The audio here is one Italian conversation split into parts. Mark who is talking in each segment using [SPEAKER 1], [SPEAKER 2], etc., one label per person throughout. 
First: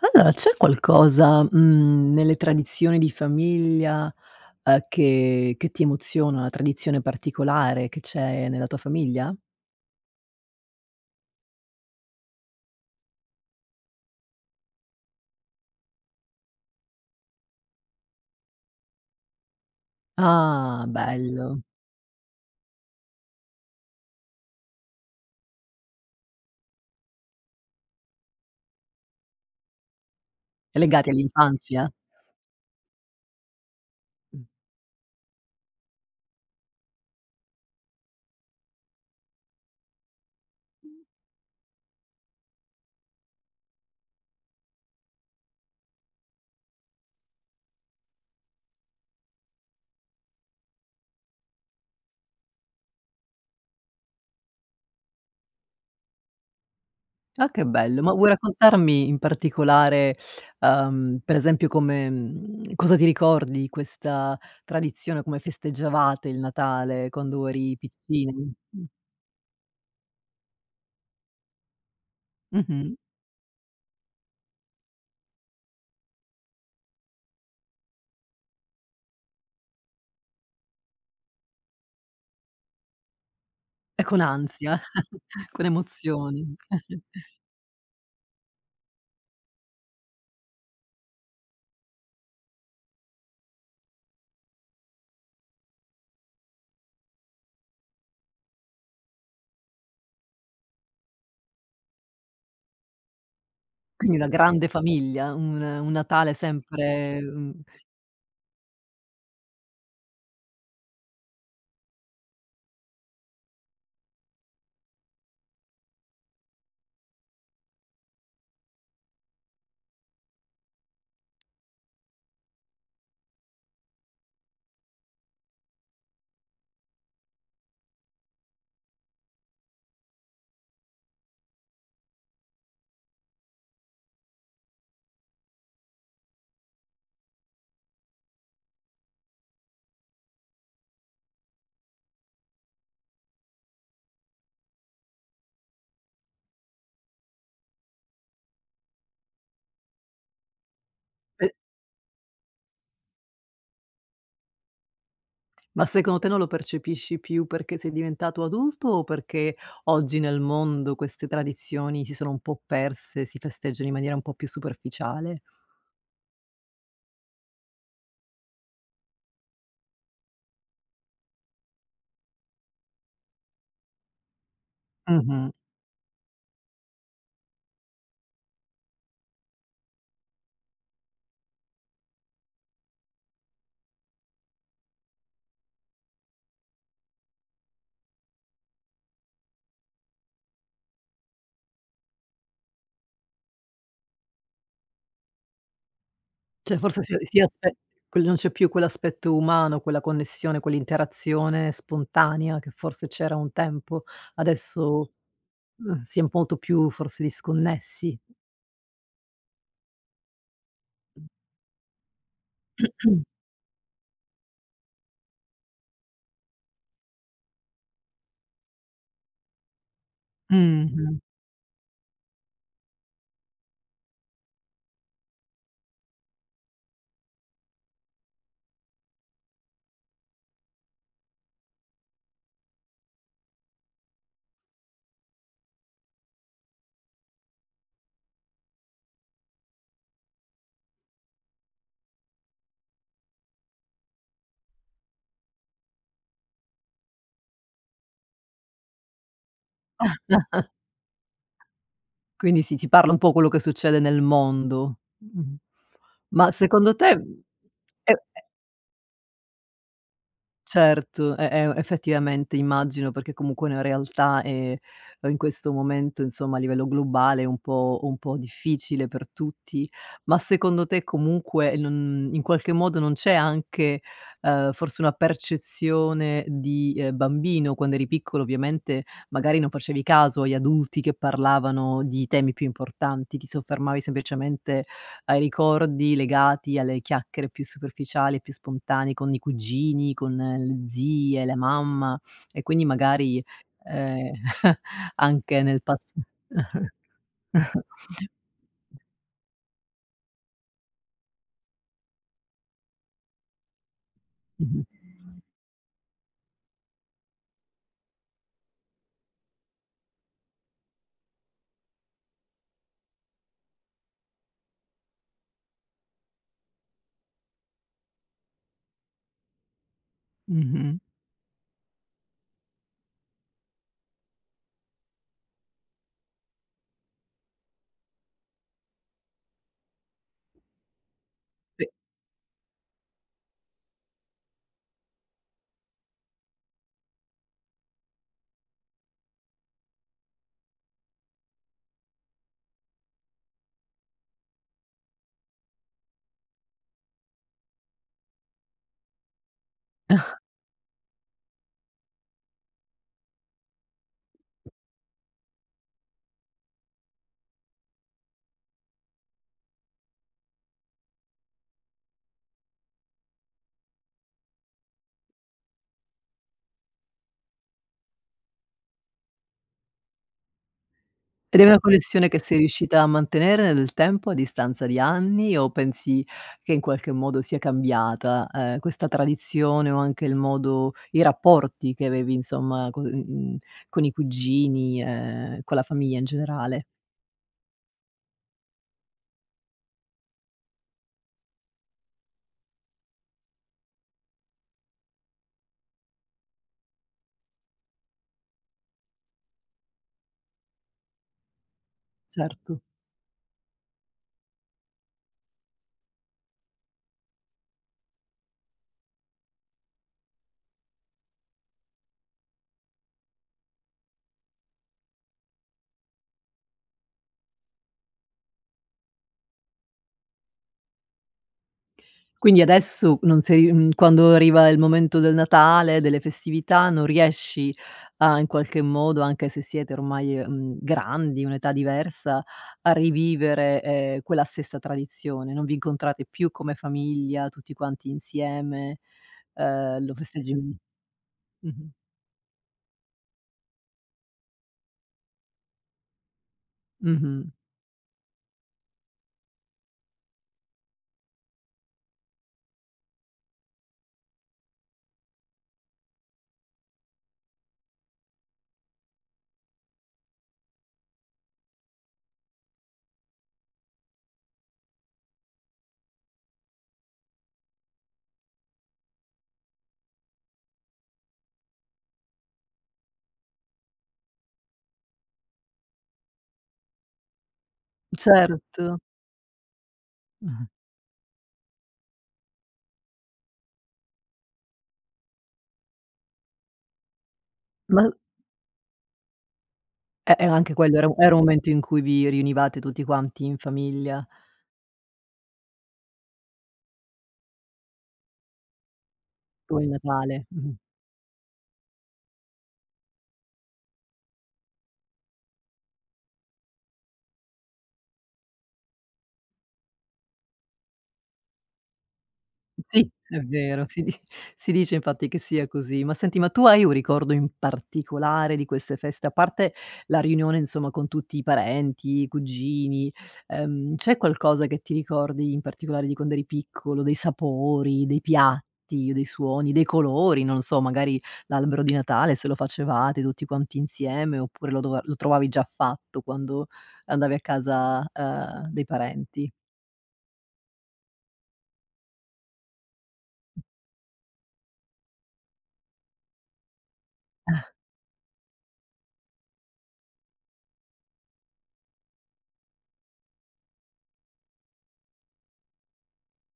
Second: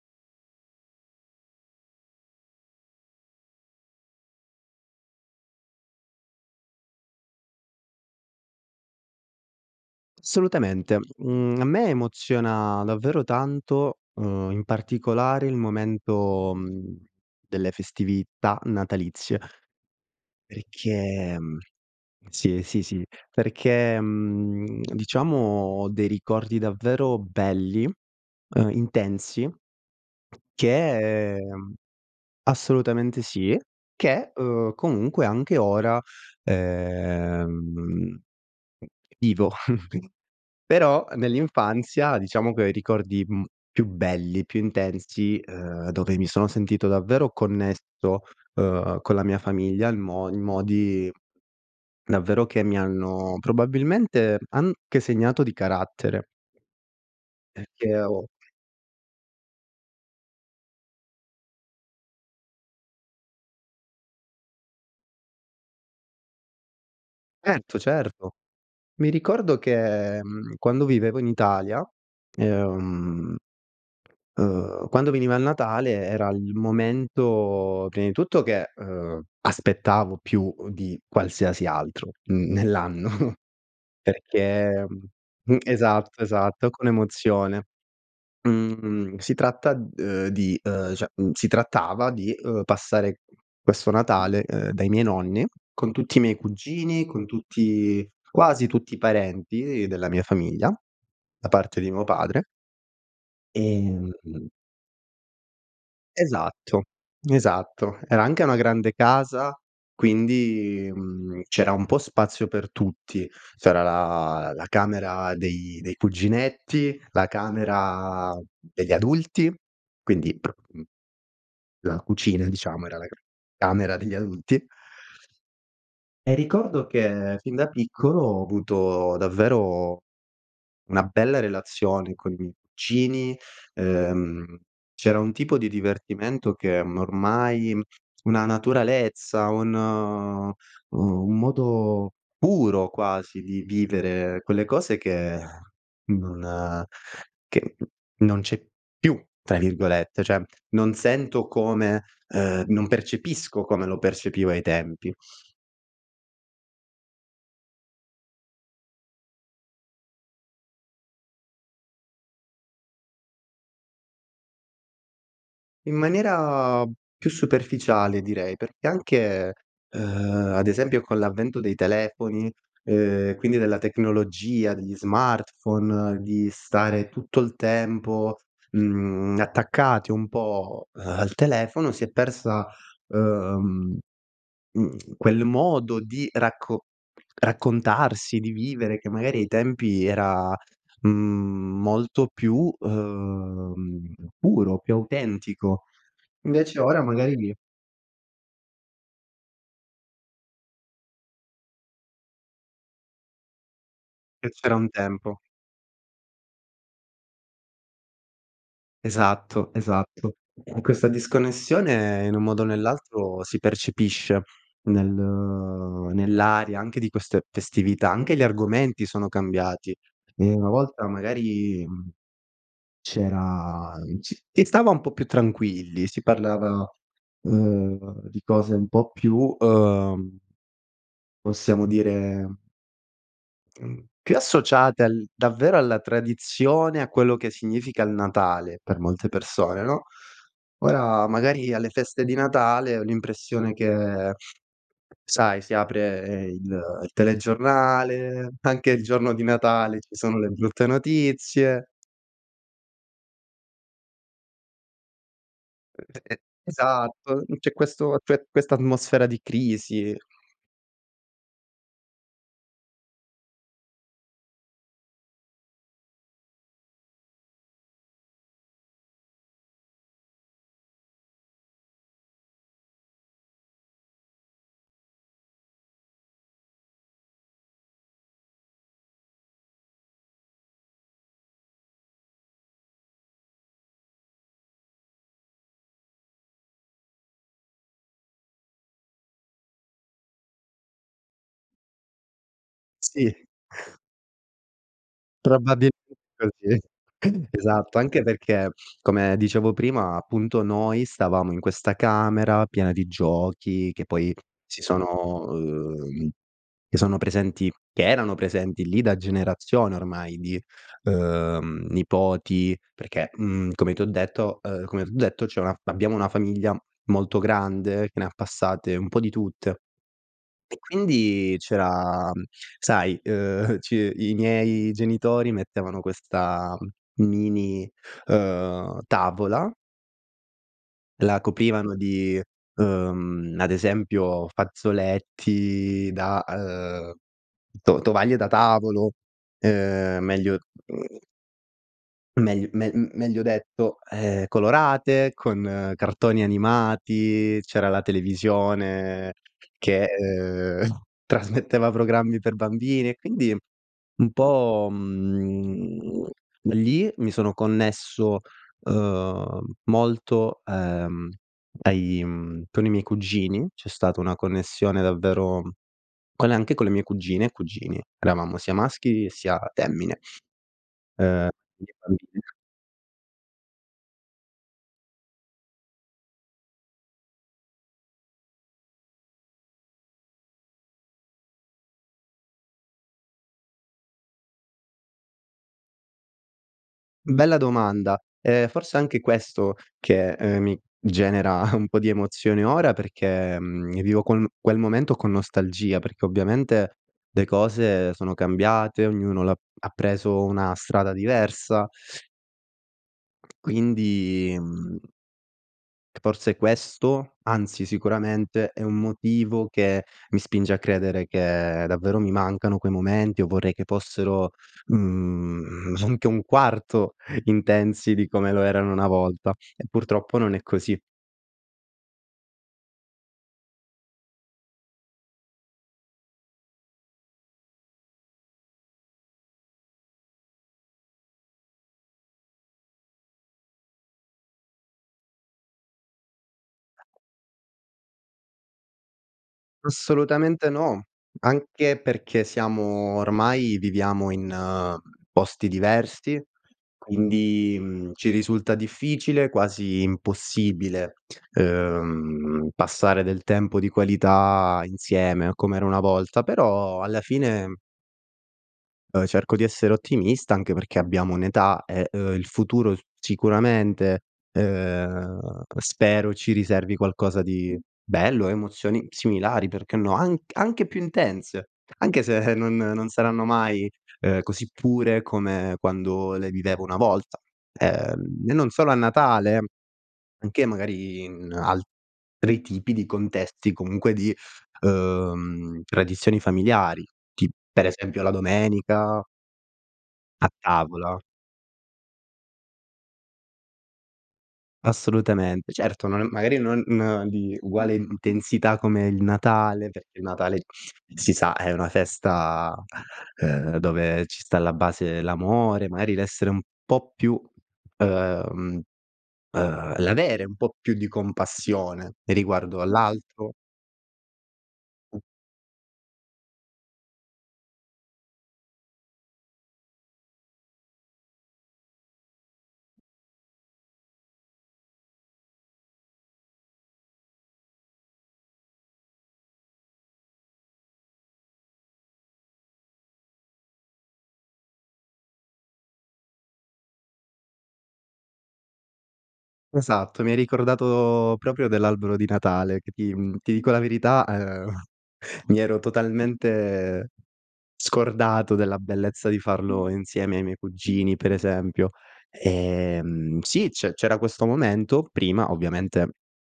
[SPEAKER 1] Allora c'è qualcosa, mhmm, nelle tradizioni di famiglia, uhm, che che ti emoziona? 1 tradizione particolare che c'è nella tua famiglia?
[SPEAKER 2] Assolutamente, mhmmm, a me emoziona davvero tanto, uhm, in particolare il momento, mhmm, delle festività natalizie,
[SPEAKER 1] Ah,
[SPEAKER 2] perché, mhmm
[SPEAKER 1] bello.
[SPEAKER 2] sì, sì, sì, perché, mhmm, diciamo ho dei ricordi davvero belli, uhm, intensi,
[SPEAKER 1] Legati
[SPEAKER 2] che
[SPEAKER 1] all'infanzia?
[SPEAKER 2] assolutamente sì. Che,
[SPEAKER 1] Mh.
[SPEAKER 2] uhm, comunque anche ora, ehm, vivo. Però nell'infanzia diciamo che ho i ricordi, mhmm, più belli, più intensi, uhm, dove mi sono sentito davvero connesso, uhm, con la mia famiglia il mo in modi, davvero, che mi hanno probabilmente anche segnato di carattere,
[SPEAKER 1] Ah che
[SPEAKER 2] perché
[SPEAKER 1] bello, ma
[SPEAKER 2] ho
[SPEAKER 1] vuoi raccontarmi in particolare, uhm, per esempio come mhmm, cosa ti ricordi di questa tradizione, come festeggiavate il Natale quando eri,
[SPEAKER 2] Certo, certo.
[SPEAKER 1] [unintelligible] mhmm.
[SPEAKER 2] Mi ricordo che, mhmm, quando vivevo in Italia,
[SPEAKER 1] Mh-mh.
[SPEAKER 2] ehm uhm, quando veniva il Natale era il momento, prima di tutto che, uhm, aspettavo più, uhm, di qualsiasi altro, mhmm, nell'anno,
[SPEAKER 1] E con ansia,
[SPEAKER 2] perché, mhmm, mhmm
[SPEAKER 1] con
[SPEAKER 2] esatto
[SPEAKER 1] emozioni
[SPEAKER 2] esatto con emozione. Mhmm, si tratta, uhm, di uhm, cioè, mhmm, si trattava di, uhm, passare questo Natale, ehm, dai miei nonni con tutti i miei cugini, con tutti quasi tutti i parenti della mia famiglia da parte di mio padre Ehm,
[SPEAKER 1] Quindi una
[SPEAKER 2] mh-mh.
[SPEAKER 1] grande famiglia, un un Natale
[SPEAKER 2] Esatto.
[SPEAKER 1] sempre, ehm
[SPEAKER 2] Esatto. Era anche una grande casa. Quindi, mhmm, c'era un po' spazio per tutti. C'era la la camera dei dei cuginetti, la camera degli adulti, quindi, mhmm la cucina, diciamo, era la camera degli adulti. E ricordo che fin da piccolo ho avuto davvero una bella relazione con i miei cugini, ehm, c'era un tipo di divertimento che m ormai, una naturalezza, un, uhm, un modo puro quasi di vivere quelle cose che, non che, “non c'è più”, tra virgolette. Cioè, non sento
[SPEAKER 1] E
[SPEAKER 2] come, ehm, non percepisco come lo percepivo ai tempi.
[SPEAKER 1] Ma secondo te non lo percepisci più perché sei diventato adulto o perché oggi nel mondo queste tradizioni si sono un po' perse, si festeggiano in maniera un po' più superficiale?
[SPEAKER 2] In maniera più superficiale, direi, perché anche, ehm, ad esempio con l'avvento dei telefoni, ehm, quindi della tecnologia, degli
[SPEAKER 1] Mh-mh.
[SPEAKER 2] smartphone, di stare tutto il tempo, mhmm, attaccati un po', eh, al telefono, si è persa, ehm, mhmm, quel modo di racco raccontarsi, di vivere, che magari ai tempi era, mhmm, molto più, uhm, puro, più autentico.
[SPEAKER 1] Cioè,
[SPEAKER 2] Invece ora
[SPEAKER 1] forse si
[SPEAKER 2] magari
[SPEAKER 1] si aspe quel non c'è più quell'aspetto umano, quella connessione, quell'interazione spontanea che forse c'era un tempo.
[SPEAKER 2] Che c'era un
[SPEAKER 1] Adesso,
[SPEAKER 2] tempo.
[SPEAKER 1] mh, si è molto più forse disconnessi.
[SPEAKER 2] Esatto. Esatto. E questa disconnessione in un modo o nell'altro si percepisce nel nell'aria anche di queste festività. Anche gli argomenti sono cambiati. Ehm, una volta
[SPEAKER 1] Mh-mh.
[SPEAKER 2] magari, mhmm, c'era c si stava un po' più tranquilli. Si parlava, ehm, di cose un po' più, uhm possiamo dire mhmm, più associate al davvero alla tradizione, a quello che significa il Natale per molte persone, no. Ora magari alle feste di Natale ho l'impressione che, sai, si apre il il telegiornale, anche il giorno di Natale ci sono le brutte notizie.
[SPEAKER 1] Quindi si si parla un po' quello che succede nel mondo, mh-mh,
[SPEAKER 2] E e
[SPEAKER 1] ma secondo te,
[SPEAKER 2] esatto.
[SPEAKER 1] mhmm,
[SPEAKER 2] Mhmm, c'è
[SPEAKER 1] e
[SPEAKER 2] questo a
[SPEAKER 1] e
[SPEAKER 2] cioè, questa atmosfera di crisi.
[SPEAKER 1] Certo, e e effettivamente immagino, perché comunque la realtà è, uhm, in questo momento, insomma, a livello globale è un po' un po' difficile per tutti. Ma secondo te comunque non in qualche modo non c'è anche, ehm, forse una percezione di, ehm, bambino, quando eri piccolo ovviamente, magari non facevi caso agli adulti che parlavano di temi più importanti, ti soffermavi semplicemente ai ricordi legati alle chiacchiere più superficiali e più spontanee con i cugini, con le zie, la mamma, e quindi magari,
[SPEAKER 2] Sì.
[SPEAKER 1] ehm, anche nel pas
[SPEAKER 2] Probabilmente così. Esatto. Anche perché, come dicevo prima, appunto, noi stavamo in questa camera piena di giochi che poi si
[SPEAKER 1] Mh-mh.
[SPEAKER 2] sono uhm, che sono presenti che erano presenti lì da generazioni ormai di, uhm, nipoti. Perché, mhmm, come ti ho detto ehm, come t'ho detto, c'è una fa abbiamo una famiglia molto grande che ne ha passate un po' di tutte. E
[SPEAKER 1] Mh-mh.
[SPEAKER 2] quindi c'era, sai, uhm, c i miei genitori mettevano questa m mini, uhm, tavola. La
[SPEAKER 1] Be
[SPEAKER 2] coprivano di, ehm, ad esempio fazzoletti da, ehm, to tovaglie da tavolo. Ehm, meglio [unintelligible] meglio me meglio detto, ehm, colorate con cartoni animati, c'era la televisione che, ehm, trasmetteva programmi per bambini, e quindi un po', mhmm, lì mi sono connesso, ehm, molto, ehm, ai, mhmm, con i miei cugini, c'è stata una connessione davvero con anche con le mie cugine e cugini. Eravamo sia maschi sia femmine. Ehm
[SPEAKER 1] Ed è una
[SPEAKER 2] anche
[SPEAKER 1] connessione
[SPEAKER 2] bambini.
[SPEAKER 1] che sei riuscita a mantenere nel tempo a distanza di anni, o pensi che in qualche modo sia cambiata, ehm, questa tradizione o anche il modo i rapporti che avevi insomma con uhm con i cugini e con la famiglia in generale?
[SPEAKER 2] Bella domanda. Ehm, forse anche questo che, ehm, mi genera un po' di emozione ora, perché, ehm, vivo quel quel momento con nostalgia, perché ovviamente le cose sono cambiate, ognuno l'ha ha preso una strada diversa.
[SPEAKER 1] Certo.
[SPEAKER 2] Quindi, mhmm c forse questo, anzi, sicuramente, è un motivo che mi spinge a credere che davvero mi mancano quei momenti o vorrei che fossero, mhmm, anche 1/4 intensi di come lo erano una volta, e purtroppo non è così.
[SPEAKER 1] Quindi adesso non sei mhmm, quando arriva il momento del Natale, delle festività non riesci a in qualche modo, anche se siete ormai, ehm, grandi, un'età diversa, a rivivere, ehm, quella stessa tradizione? Non vi incontrate più come famiglia, tutti quanti insieme, ehm, lo festeggi
[SPEAKER 2] Assolutamente
[SPEAKER 1] [unintelligible]
[SPEAKER 2] no.
[SPEAKER 1] mh-mh.
[SPEAKER 2] Anche perché siamo ormai viviamo in posti diversi.
[SPEAKER 1] Mh-mh.
[SPEAKER 2] Quindi, mhmm, ci risulta difficile, quasi impossibile, ehm, passare del tempo di qualità insieme com'era una volta, però alla fine uhm, cerco di essere ottimista, anche perché abbiamo un'età e, uhm, il futuro sicuramente, ehm, spero ci riservi qualcosa di bello, emozioni similari, perché no? Anc anche più intense, anche se non non saranno mai, ehm, così pure come quando le vivevo una volta. Ehm, e non solo a
[SPEAKER 1] Certo.
[SPEAKER 2] Natale, anche
[SPEAKER 1] [unintelligible]
[SPEAKER 2] magari in altri tipi di contesti, comunque di, ehm, tradizioni familiari, tip per
[SPEAKER 1] [unintelligible]
[SPEAKER 2] esempio la domenica.
[SPEAKER 1] E eh,
[SPEAKER 2] A
[SPEAKER 1] anche quello era
[SPEAKER 2] tavola.
[SPEAKER 1] era un momento in cui vi riunivate tutti quanti in famiglia.
[SPEAKER 2] Assolutamente. Certo, non magari non di uguale intensità come il
[SPEAKER 1] Come il
[SPEAKER 2] Natale perché il
[SPEAKER 1] Natale,
[SPEAKER 2] Natale,
[SPEAKER 1] mh-mh.
[SPEAKER 2] si sa, è una festa, uhm, dove ci sta alla base l'amore, mari, l'essere un po' più ehm, ehm, l'avere un po' più di compassione riguardo
[SPEAKER 1] Sì, è
[SPEAKER 2] all'altro.
[SPEAKER 1] vero, si di si dice, infatti, che sia così, ma senti ma tu hai un ricordo in particolare di queste feste, a parte la riunione, insomma, con tutti i parenti, i cugini, ehm, c'è qualcosa che ti ricordi in particolare di quando eri piccolo, dei sapori, dei piatti, dei suoni, dei colori, non lo so, magari l'albero di Natale se lo facevate tutti quanti insieme oppure lo dova lo trovavi già fatto quando andavi a casa, ehm, dei parenti.
[SPEAKER 2] Esatto, mi hai ricordato proprio dell'albero di Natale che ti mhmm, ti dico la verità, uhm, mi ero totalmente scordato della bellezza di farlo insieme ai miei cugini, per esempio, ehm, sì, c'è c'era questo momento prima, ovviamente,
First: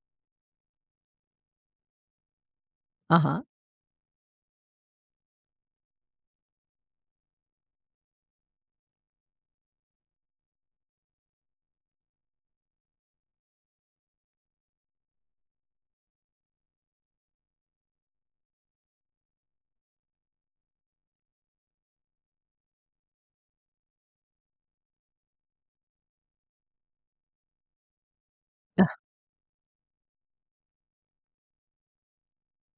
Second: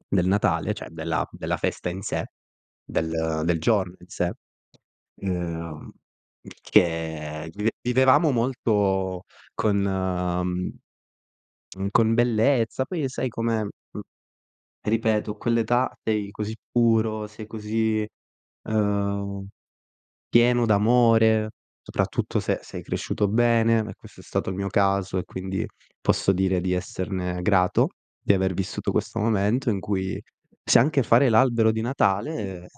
[SPEAKER 2] del Natale, cioè della della festa in sé,
[SPEAKER 1] Ah-ah.
[SPEAKER 2] del del giorno in sé, ehm, il che vive vivevamo molto con con bellezza. Poi, sai, com'è, mhmm, ripeto, a quell'età, sei così puro, sei così, uhm, pieno d'amore, soprattutto se sei cresciuto bene e questo è stato il mio caso e, quindi, posso dire di esserne grato, di aver vissuto questo momento in cui se anche fare l'albero di Natale,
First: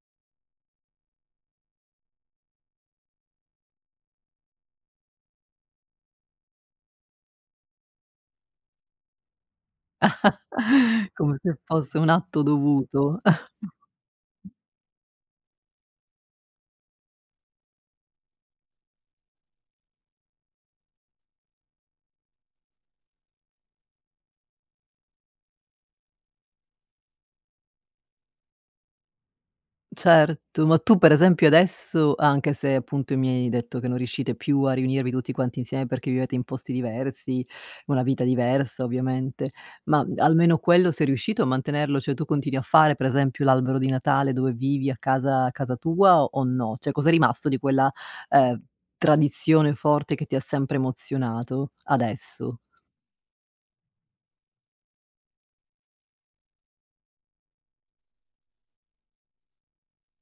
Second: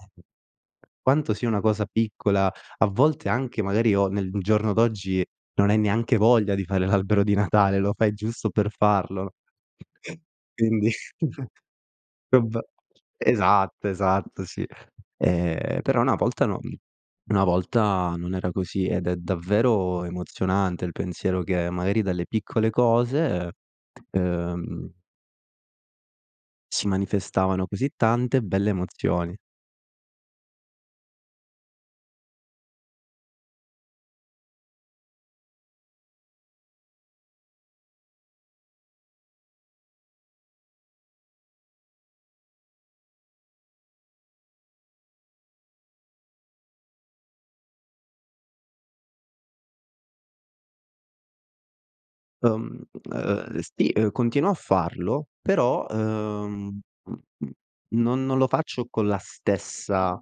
[SPEAKER 2] quanto sia una cosa piccola, a volte anche magari o nel giorno d'oggi, non hai neanche voglia di fare l'albero di Natale, lo fai giusto per farlo, quindi,
[SPEAKER 1] Come se fosse un atto
[SPEAKER 2] vabbè.
[SPEAKER 1] dovuto.
[SPEAKER 2] Esatto, esatto, sì, ehm, però una volta, no una volta non era così ed è davvero emozionante il pensiero che, magari, dalle piccole cose, ehm Si manifestavano, così tante belle emozioni.
[SPEAKER 1] Certo, ma tu per esempio adesso, anche se appunto mi hai detto che non riuscite più a riunirvi tutti quanti insieme, perché vivete in posti diversi, una vita diversa ovviamente, ma almeno quello sei riuscito a mantenerlo? Cioè tu continui a fare per esempio, l'albero di Natale dove vivi a casa a casa tua o no? Cioè cos'è rimasto di quella, ehm, tradizione forte che ti ha sempre emozionato, adesso?
[SPEAKER 2] Uhm, u ehm, sì, ehm, continuo a farlo però, uhm, mh, mh, non non lo faccio con la stessa,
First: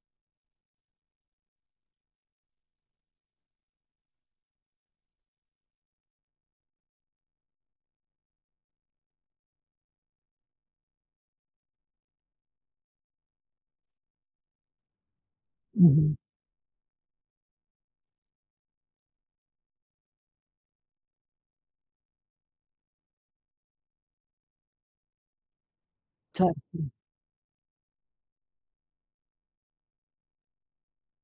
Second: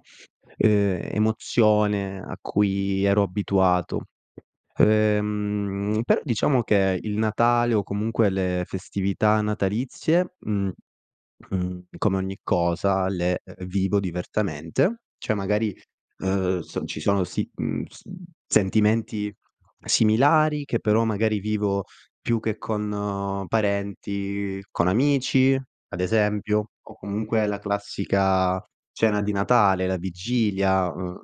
[SPEAKER 2] ehm, emozione a cui ero abituato. Ehm, però diciamo che il Natale, o comunque le festività natalizie, mhmm, mhmm, come ogni cosa le e e vivo diversamente. Cioè magari,
[SPEAKER 1] Mh-mh.
[SPEAKER 2] ehm, s ci sono si mhmm, s mhmm, sentimenti similari che però magari vivo più che con parenti, con amici, ad esempio,
[SPEAKER 1] Certo.
[SPEAKER 2] o comunque la classica cena di Natale, la vigilia, ehm,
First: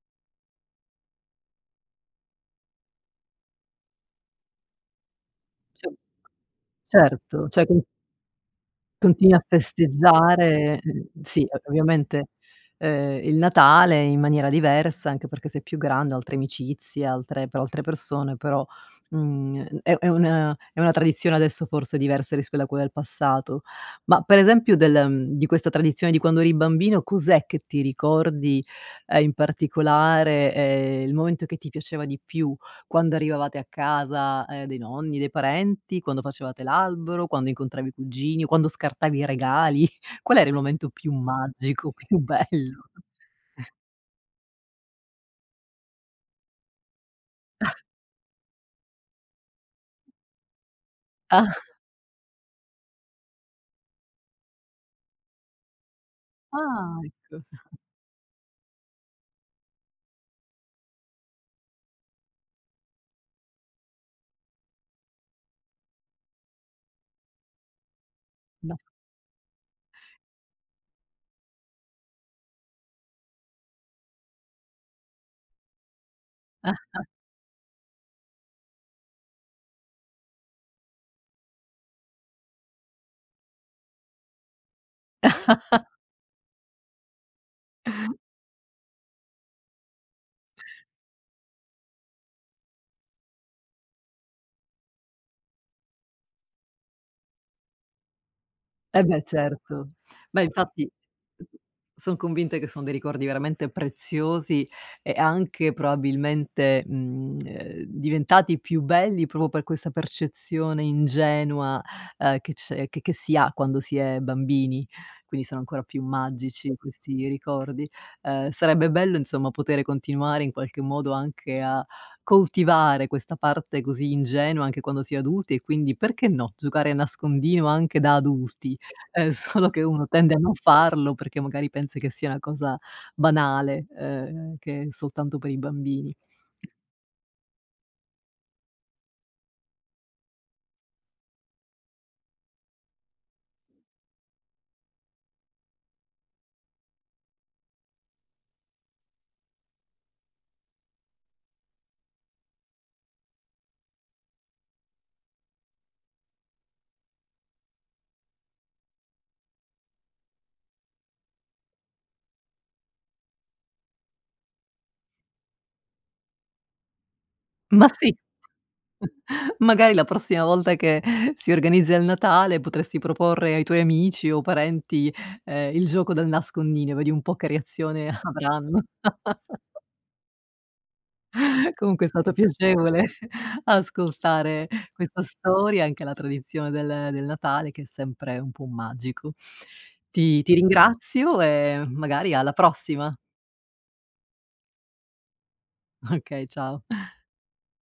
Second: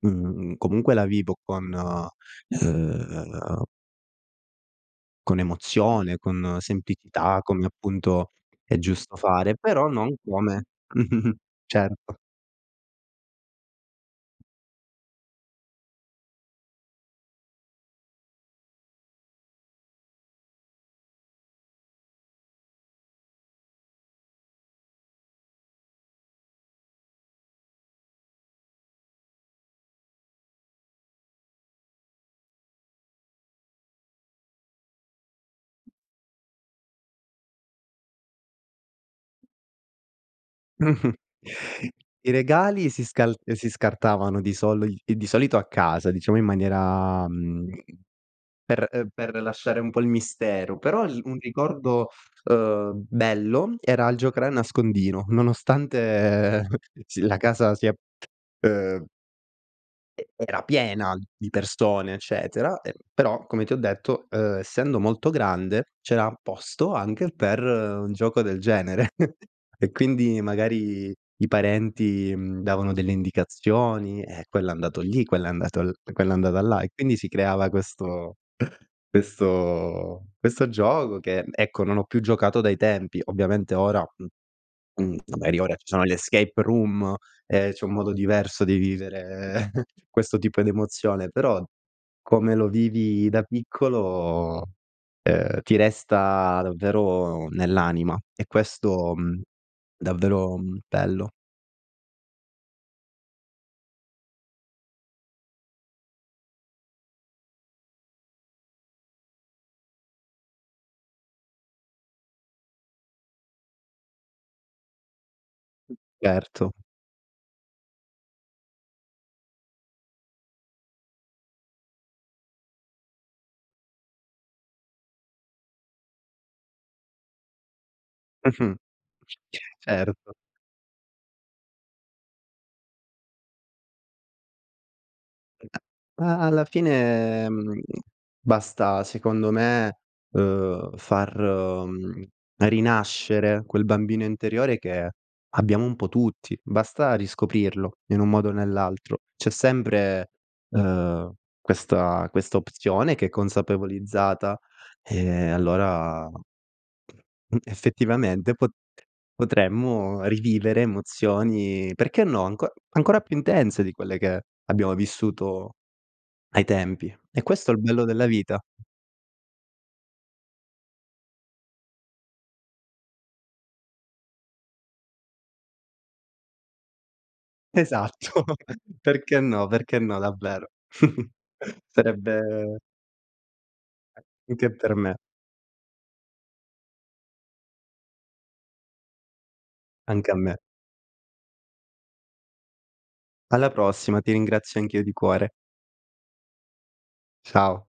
[SPEAKER 2] uhm, comunque la vivo con uhm Con
[SPEAKER 1] [unintelligible]
[SPEAKER 2] emozione, con semplicità,
[SPEAKER 1] Certo.
[SPEAKER 2] come
[SPEAKER 1] Cioè [unintelligible]
[SPEAKER 2] appunto è giusto
[SPEAKER 1] Continui a
[SPEAKER 2] fare, però non come
[SPEAKER 1] festeggiare, sì, o
[SPEAKER 2] certo.
[SPEAKER 1] ovviamente, uhm, il Natale in maniera diversa, anche perché sei più grande, oltre amicizia, altre pe oltre persone, però, mhmm, gn è è una è una tradizione adesso, forse, diversa rispetto a quel passato. Ma per esempio del ehm, di questa tradizione di quando eri bambino, cos'è che ti ricordi, uhm, in particolare? Ehm, il momento che ti piaceva di più, quando arrivavate a casa, ehm, dei nonni, dei parenti? Quando facevate l'albero? Quando incontravi i cugini? O quando scartavi i regali? Qual era il momento più
[SPEAKER 2] Mh-mh.
[SPEAKER 1] magico, più
[SPEAKER 2] I
[SPEAKER 1] bello?
[SPEAKER 2] regali si scal ehm, si scartavano di soli i di solito a casa, diciamo in maniera mhmm, per ehm, per lasciare un po' il mistero. Però l un
[SPEAKER 1] Ah!
[SPEAKER 2] ricordo, uhm, bello era il giocare a nascondino, nonostante
[SPEAKER 1] Ah,
[SPEAKER 2] si la
[SPEAKER 1] ecco.
[SPEAKER 2] casa sia, uhm e era piena di persone, eccetera, ehm, però, come ti ho detto, uhm, essendo molto grande, c'era posto anche per un gioco del
[SPEAKER 1] [unintelligible]
[SPEAKER 2] genere. E quindi, magari i parenti, mhmm, davano delle indicazioni: "Eh, quello è andato lì, quello è andato l quella è andata là." E quindi si creava questo questo questo gioco che, mhmm, ecco, non ho più giocato dai tempi. Ovviamente ora, mhmm, mhmm, no magari ora ci sono le escape room, ehm, c'è un modo diverso di vivere, ehm, questo tipo d'emozione. Però, come lo vivi da piccolo, ehm, ti resta davvero nell'anima. E
[SPEAKER 1] Eh
[SPEAKER 2] questo,
[SPEAKER 1] beh,
[SPEAKER 2] mhmm,
[SPEAKER 1] certo. Beh,
[SPEAKER 2] davvero, mhmm,
[SPEAKER 1] infatti
[SPEAKER 2] bello.
[SPEAKER 1] son convinta che son dei ricordi veramente preziosi, e anche probabilmente, mhmm, ehm, diventati più belli proprio per questa percezione ingenua, uhm, che c'è che che si ha quando si è bambini, quindi sono ancora più
[SPEAKER 2] Certo.
[SPEAKER 1] magici questi ricordi. Uhm, sarebbe bello, insomma, potere continuare in qualche modo anche a coltivare questa parte così ingenua anche quando si è adulti e quindi perché, no, giocare nascondino anche da
[SPEAKER 2] Mh-mh.
[SPEAKER 1] adulti. Ehm, solo che uno
[SPEAKER 2] Certo.
[SPEAKER 1] tende a non farlo perché, magari, pensa che sia una cosa banale, ehm, che è soltanto per i
[SPEAKER 2] [unintelligible]
[SPEAKER 1] bambini.
[SPEAKER 2] A alla fine, mhmm, basta, secondo me, uhm, far, mhmm, rinascere quel bambino interiore che abbiamo un po' tutti. Basta riscoprirlo in un modo o nell'altro. C'è sempre, uhm, questa questa opzione che è consapevolizzata, ehm, allora mhmm, effettivamente, po potremmo rivivere emozioni, perché no, anco ancora più intense di quelle che abbiamo vissuto ai tempi, e questo è l
[SPEAKER 1] Ma
[SPEAKER 2] bello
[SPEAKER 1] sì!
[SPEAKER 2] della vita.
[SPEAKER 1] Magari la prossima volta che si organizza il Natale potresti proporre ai tuoi amici o parenti, ehm, il gioco del nascondino, vedi un po' che reazione
[SPEAKER 2] Esatto!
[SPEAKER 1] avranno.
[SPEAKER 2] Perché no, perché no, davvero,
[SPEAKER 1] Comunque è stato
[SPEAKER 2] sarebbe
[SPEAKER 1] piacevole ascoltare
[SPEAKER 2] Anche per me.
[SPEAKER 1] questa storia, anche la tradizione del del Natale che è sempre un può magico.
[SPEAKER 2] Anche a
[SPEAKER 1] Ti ti
[SPEAKER 2] me.
[SPEAKER 1] ringrazio e, magari, alla prossima.
[SPEAKER 2] Alla prossima, ti ringrazio anch'io di cuore.
[SPEAKER 1] Okay, ciao.
[SPEAKER 2] Ciao.